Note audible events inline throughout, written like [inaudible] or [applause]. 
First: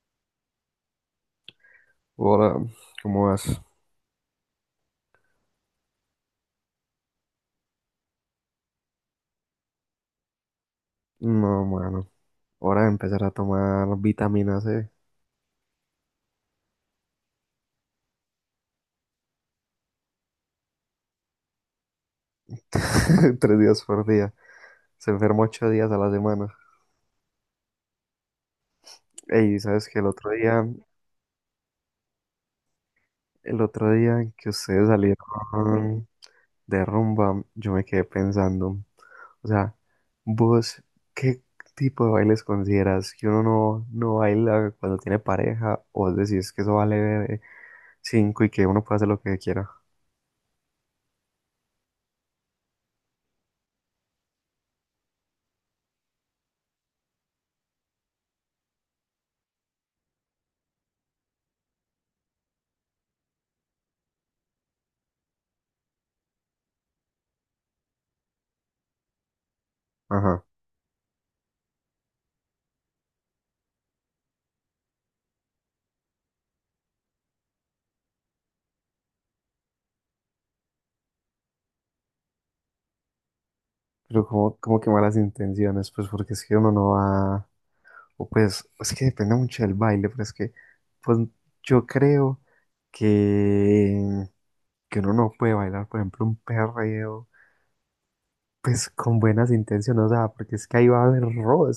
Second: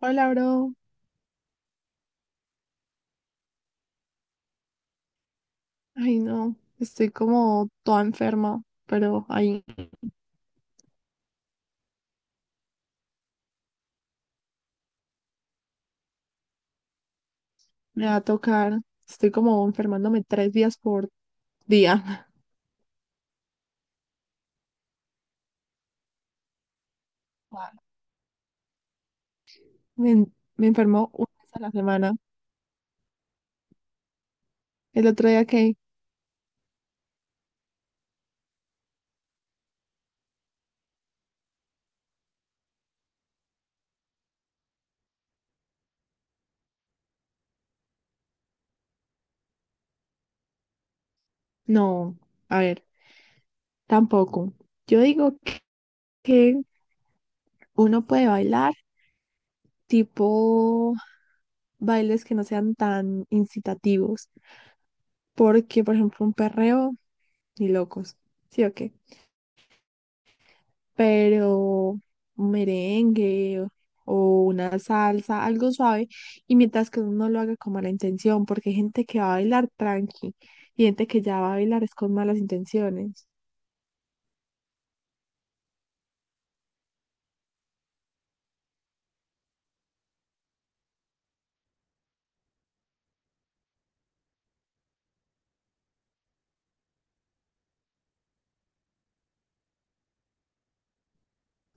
Hola, bro. Hola, ¿cómo vas? Ay, no, estoy como toda enferma, pero ahí No, mano. Hora de empezar a tomar vitamina C. me va a tocar. Estoy como enfermándome 3 días por día. [laughs] [laughs] 3 días por día. Se enferma 8 días a la semana. Wow. Ey, ¿sabes que El Me, otro en- día, me enfermo una vez a la semana. el otro día que ustedes El otro día que. salieron de rumba, yo me quedé pensando? O sea, vos, ¿qué tipo de bailes consideras que uno no baila cuando tiene pareja? O vos decís que eso vale cinco y que uno puede hacer lo que quiera. No, a ver, tampoco. Yo digo que uno puede bailar tipo bailes que no sean tan incitativos, porque, por ejemplo, un perreo, ni locos. ¿Sí o qué? Ajá. Pero un merengue o una salsa, algo suave, y mientras que uno no lo haga con mala intención, porque hay gente que va a bailar tranqui y gente que ya va a bailar es con malas intenciones. Pero como que malas intenciones, pues porque es que uno no va, o pues es que depende mucho del baile, pero es que pues yo creo que, que uno no puede bailar, por ejemplo, un perreo, pues con buenas intenciones, o sea, porque es que ahí va a haber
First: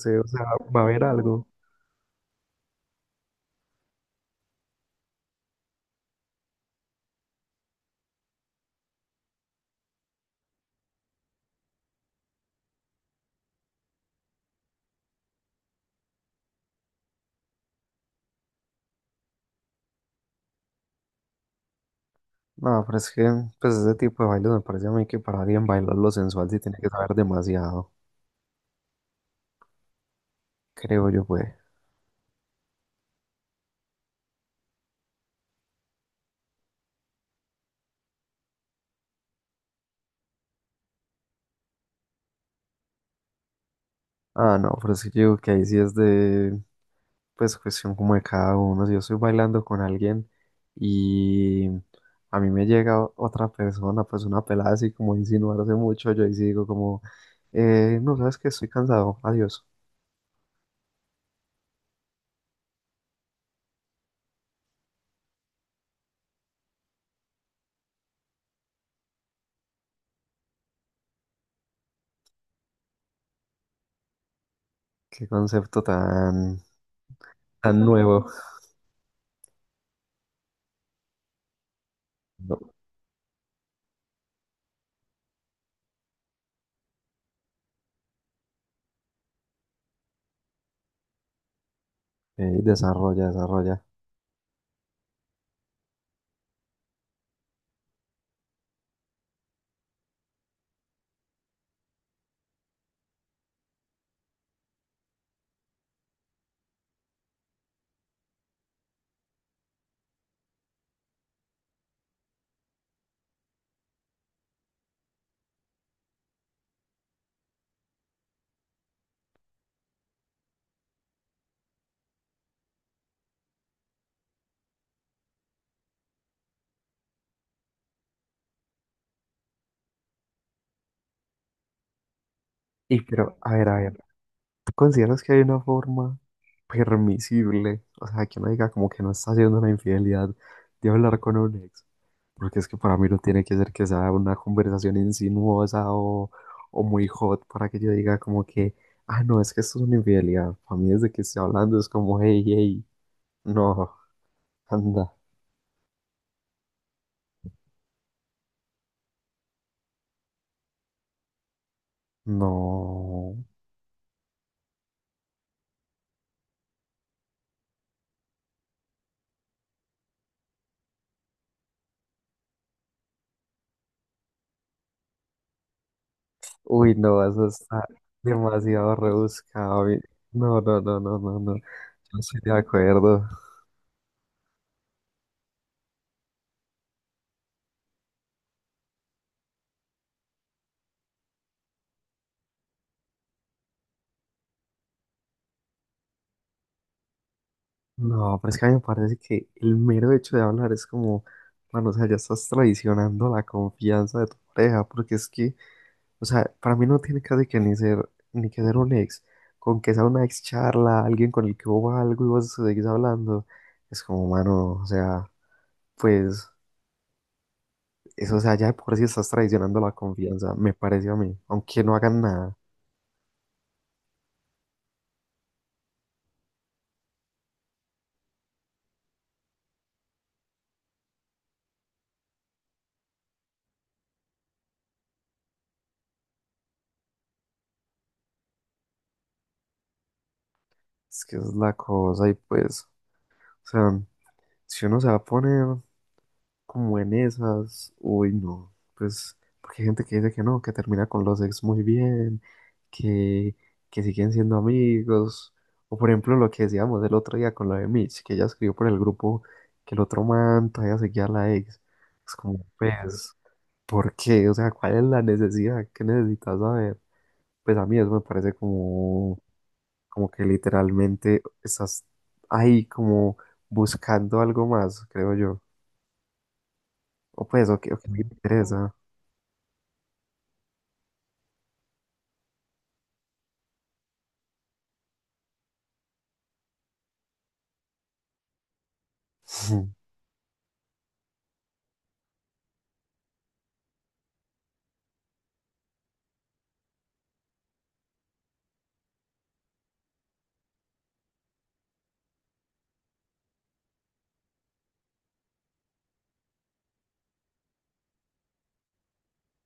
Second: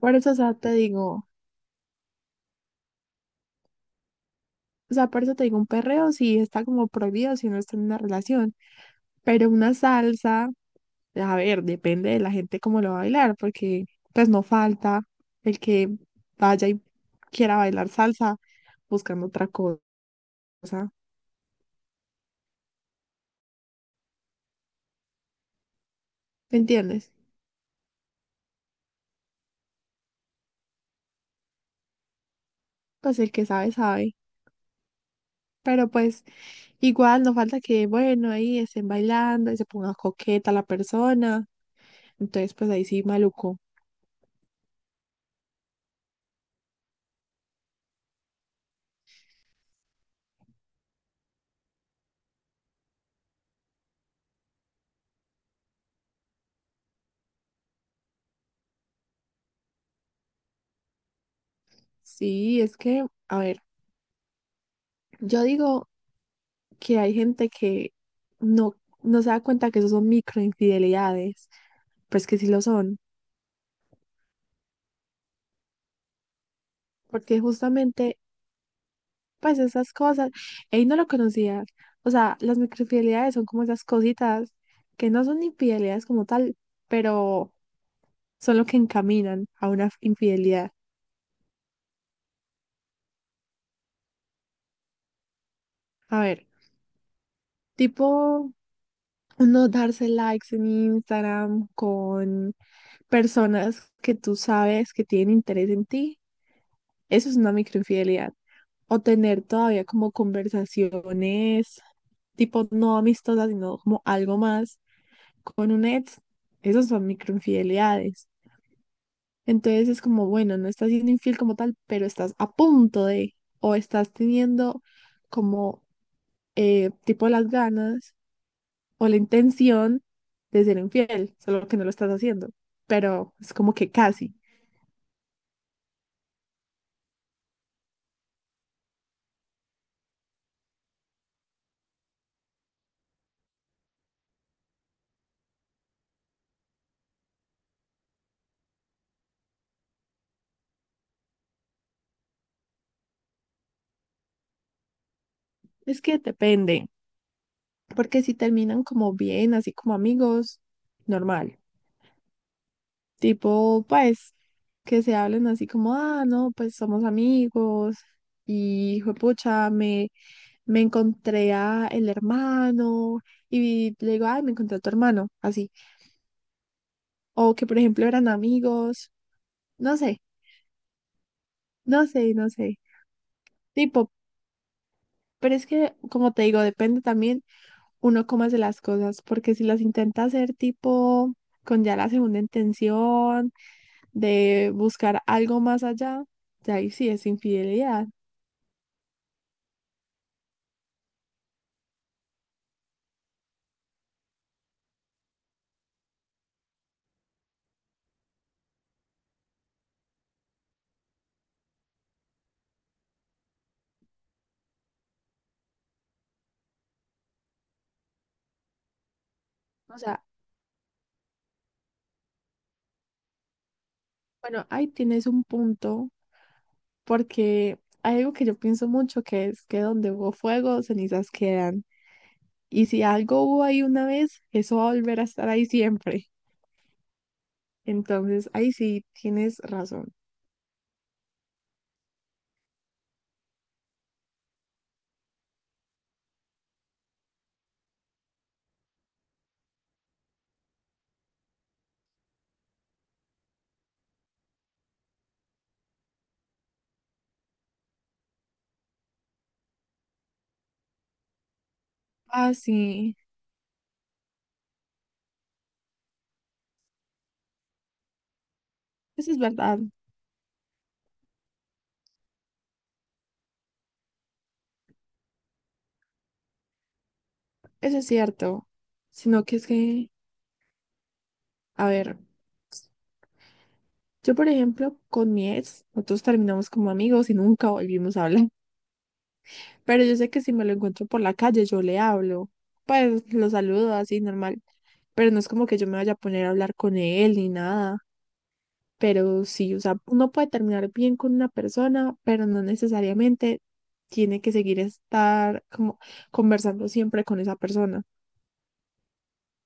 Por o eso, o sea, sea, te va a haber digo, algo. o sea, por eso te digo, un perreo sí está como prohibido si no está en una relación, pero una salsa, a ver, depende de la gente cómo lo va a bailar, porque pues no falta el que vaya y quiera bailar salsa buscando otra cosa, No. No, pero es que pues ese tipo de bailes me parece a mí que para alguien bailarlo sensual sí ¿me tiene que entiendes? saber demasiado, creo yo, pues. Pues el que sabe, sabe. Pero pues igual no falta que, bueno, ahí estén bailando y se ponga coqueta la persona. Entonces, pues ahí sí, maluco. Ah, no, pero es que yo digo que ahí sí es de pues cuestión como de cada uno. Si yo estoy bailando con alguien y a mí me llega otra persona, pues una pelada así como a insinuarse mucho, yo ahí sí digo como, no, sabes que estoy cansado, adiós. Sí, es que, a ver, yo digo que hay gente que no, no se da cuenta que eso son microinfidelidades, pues que sí lo son, Qué concepto tan, porque tan justamente, nuevo. pues esas cosas, él no lo conocía. O sea, las No, microinfidelidades son como esas cositas que no son infidelidades como tal, pero son lo que encaminan a una infidelidad. Desarrolla, desarrolla. A ver, tipo uno darse likes en Instagram con personas que tú sabes que tienen interés en ti, eso es una microinfidelidad. O tener todavía como conversaciones tipo no amistosas, sino como algo más con un ex, esos son microinfidelidades. Entonces es como, bueno, no estás siendo infiel como tal, pero estás a punto de, o estás teniendo como tipo las ganas o la intención de ser infiel, solo que no lo estás haciendo, Y pero pero, es como a que ver, casi. ¿tú consideras que hay una forma permisible? O sea, que uno diga como que no está haciendo una infidelidad de hablar con un ex. Porque es que para mí no tiene que ser que sea una conversación insinuosa o muy hot para que yo diga como que, ah, no, es que esto es una infidelidad. Para mí desde que estoy hablando es como, hey, hey, no, anda, Es que depende, porque si terminan como bien, así como amigos, normal. no. Tipo, pues, que se hablen así como, ah, no, pues somos amigos y pucha me encontré a el hermano y le digo, ay, me encontré a tu hermano, así. Uy, no, eso O que, por está ejemplo, eran demasiado amigos, rebuscado. No sé, No, no, no, no, no, no. Yo no no sé, estoy no de sé. acuerdo. Tipo, pero es que, como te digo, depende también uno cómo hace las cosas, porque si las intenta hacer tipo con ya la segunda intención de buscar algo más allá, ya ahí sí es infidelidad. No, pero es que a mí me parece que el mero hecho de hablar es como, bueno, o sea, ya estás traicionando la confianza de tu pareja, porque es que. O sea, para mí no tiene casi que ni ser, ni que ser un ex. Con que sea una ex charla, alguien con el que hubo algo y vos seguís hablando, es como, mano, o sea, pues, eso, o sea, ya de por sí estás traicionando la O sea, confianza, me pareció a mí, aunque no hagan nada. bueno, ahí tienes un punto, porque hay algo que yo pienso mucho que es que donde hubo fuego, cenizas quedan. Y si algo hubo ahí una vez, eso va a volver a estar ahí siempre. Entonces, ahí sí tienes razón. Es que es la cosa y pues, o sea, si uno se va a poner como en esas, uy, no, pues, porque hay gente que dice que no, que termina con los ex muy bien, que, que siguen siendo amigos, o por ejemplo lo que decíamos el otro día con lo de Mitch, que ella escribió por el grupo que el otro man todavía seguía a la ex, es Ah, como, sí, pues, ¿por qué? O sea, ¿cuál es la necesidad? ¿Qué necesitas saber? Pues a mí eso me parece eso es como, verdad. como que literalmente estás ahí como buscando algo más, creo yo, o pues, o que, o Eso es que me cierto, interesa. sino que es que, a ver, yo por ejemplo, con mi ex, nosotros terminamos como amigos y nunca volvimos a hablar, [laughs] Ujú. pero yo sé que si me lo encuentro por la calle, yo le hablo, pues lo saludo así normal, pero no es como que yo me vaya a poner a hablar con él ni nada, pero sí, o sea, uno puede terminar bien con una persona, pero no necesariamente tiene que seguir estar como conversando siempre con esa persona,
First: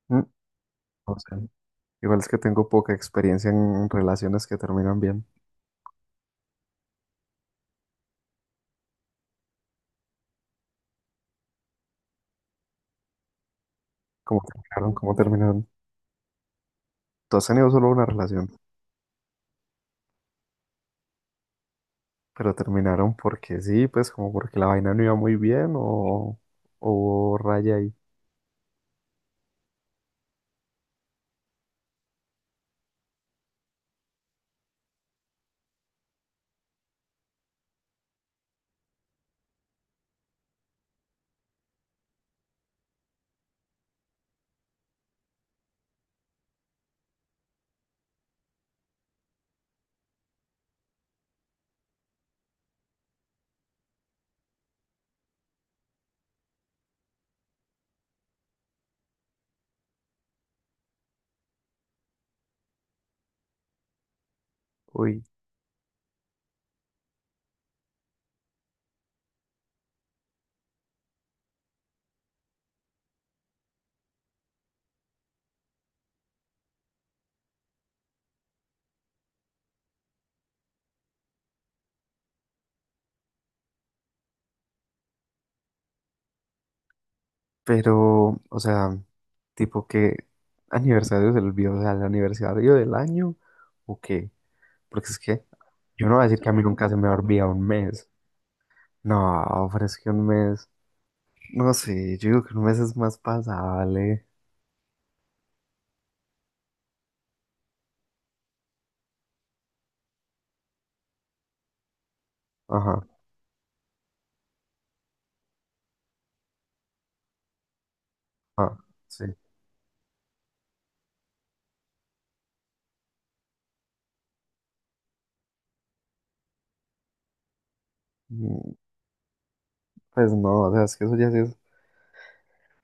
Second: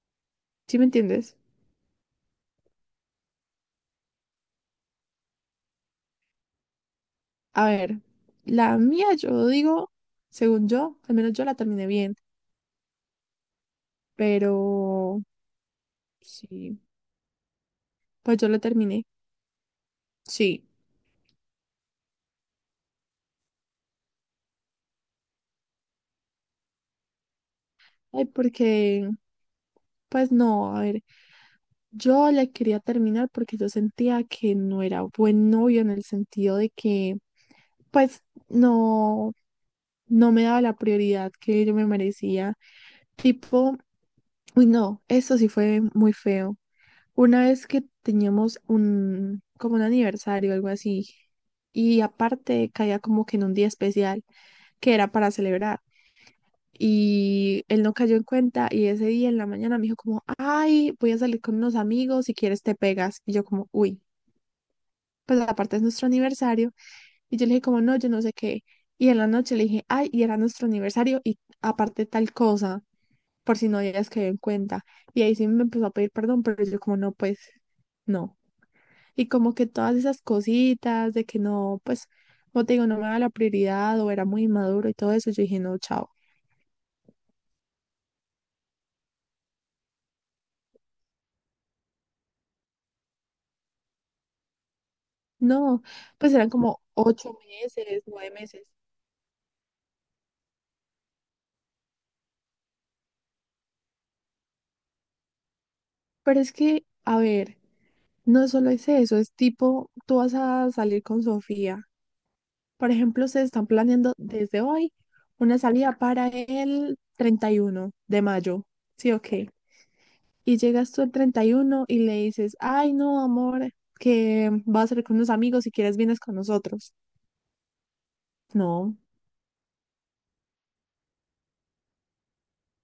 Mm. ¿sí me No sé. entiendes? Igual es que tengo poca experiencia en relaciones que terminan bien. A ver, la mía yo digo, según yo, al menos yo la terminé bien, ¿Cómo terminaron? ¿Cómo pero terminaron? sí, ¿Tú has tenido solo una pues relación? yo la terminé, sí. ¿Pero terminaron porque sí? Pues como porque la vaina no iba muy bien o hubo raya ahí. Ay, porque, pues no, a ver, yo la quería terminar porque yo sentía que no era buen novio en el sentido de que, pues no, no me daba la prioridad que yo me merecía. Tipo, uy, no, eso sí fue muy feo. Una vez que teníamos como un aniversario, algo así, y aparte caía como que en un día especial que era para celebrar. Y él no cayó en cuenta y ese día en la mañana me dijo como, ay, voy a salir con unos amigos, si quieres te pegas. Y yo como, uy, Uy, pues aparte es nuestro aniversario. Y yo le dije como, no, yo no sé qué. Y en la noche le dije, ay, y era nuestro aniversario y aparte tal cosa, por si no habías caído en cuenta. Y ahí sí me empezó a pedir perdón, pero yo como, no, pues no. Y como que todas esas cositas de que no, pues, como te digo, no me daba la prioridad o era muy inmaduro y todo eso, yo dije, no, chao. pero, o sea, tipo que aniversario se le olvidó, o sea, el aniversario del año o qué. Porque es que No, yo no voy a pues decir eran que a mí como nunca se me ocho olvida un meses, mes. 9 meses. No, pero es que un mes, no sé, yo digo que un mes es más pasable. Pero es que, a ver, no solo es eso, es tipo, tú vas a salir con Sofía. Por Ajá, ejemplo, se están planeando desde hoy una salida para el 31 de mayo. ajá, Sí, sí. ok. Y llegas tú el 31 y uno y le dices, ay, no, amor, que vas a salir con unos amigos, si quieres vienes con nosotros. Mm. No, Pues no, o sea, es que eso ya sí es.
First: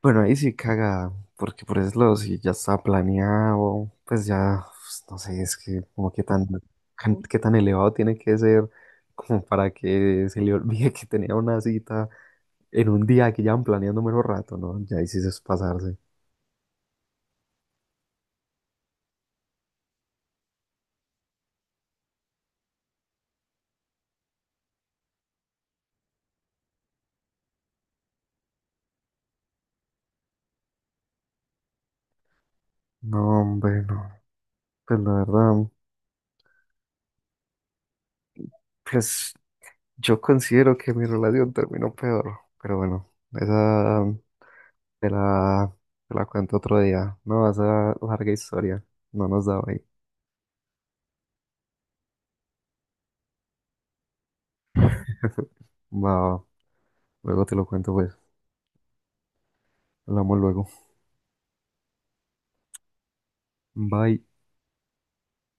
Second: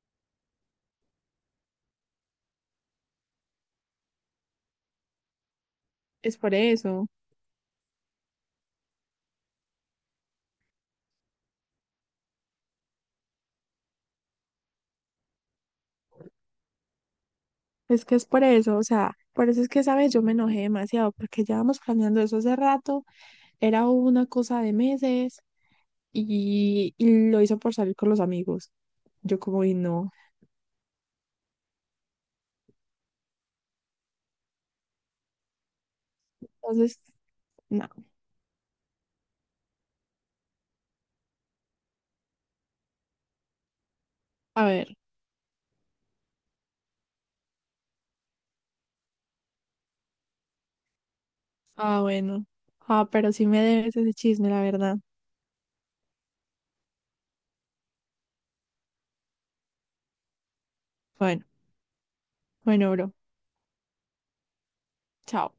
Bueno, ahí sí caga, porque por eso si ya está planeado, pues ya, pues, no sé, es que como que es tan, por eso. Qué tan elevado tiene que ser como para que se le olvide que tenía una cita en un día que llevan planeando menos rato, ¿no? Ya ahí sí eso es pasarse. Es que es por eso. O sea, por eso es que, ¿sabes? Yo me enojé demasiado porque llevamos planeando eso hace rato. Era una cosa de meses y lo hizo por salir con los amigos. Yo como, y no. No, hombre, no. Pues la verdad, Entonces, no. pues yo considero que mi relación terminó peor, pero bueno, esa. A ver. Te la, te la cuento otro día. No, esa larga historia. No nos da hoy. Ah, bueno. Ah, pero sí me debes ese chisme, la verdad. Va, va. Luego te lo cuento, pues. Hablamos luego. Bueno, bueno, bro. Bye. Chao.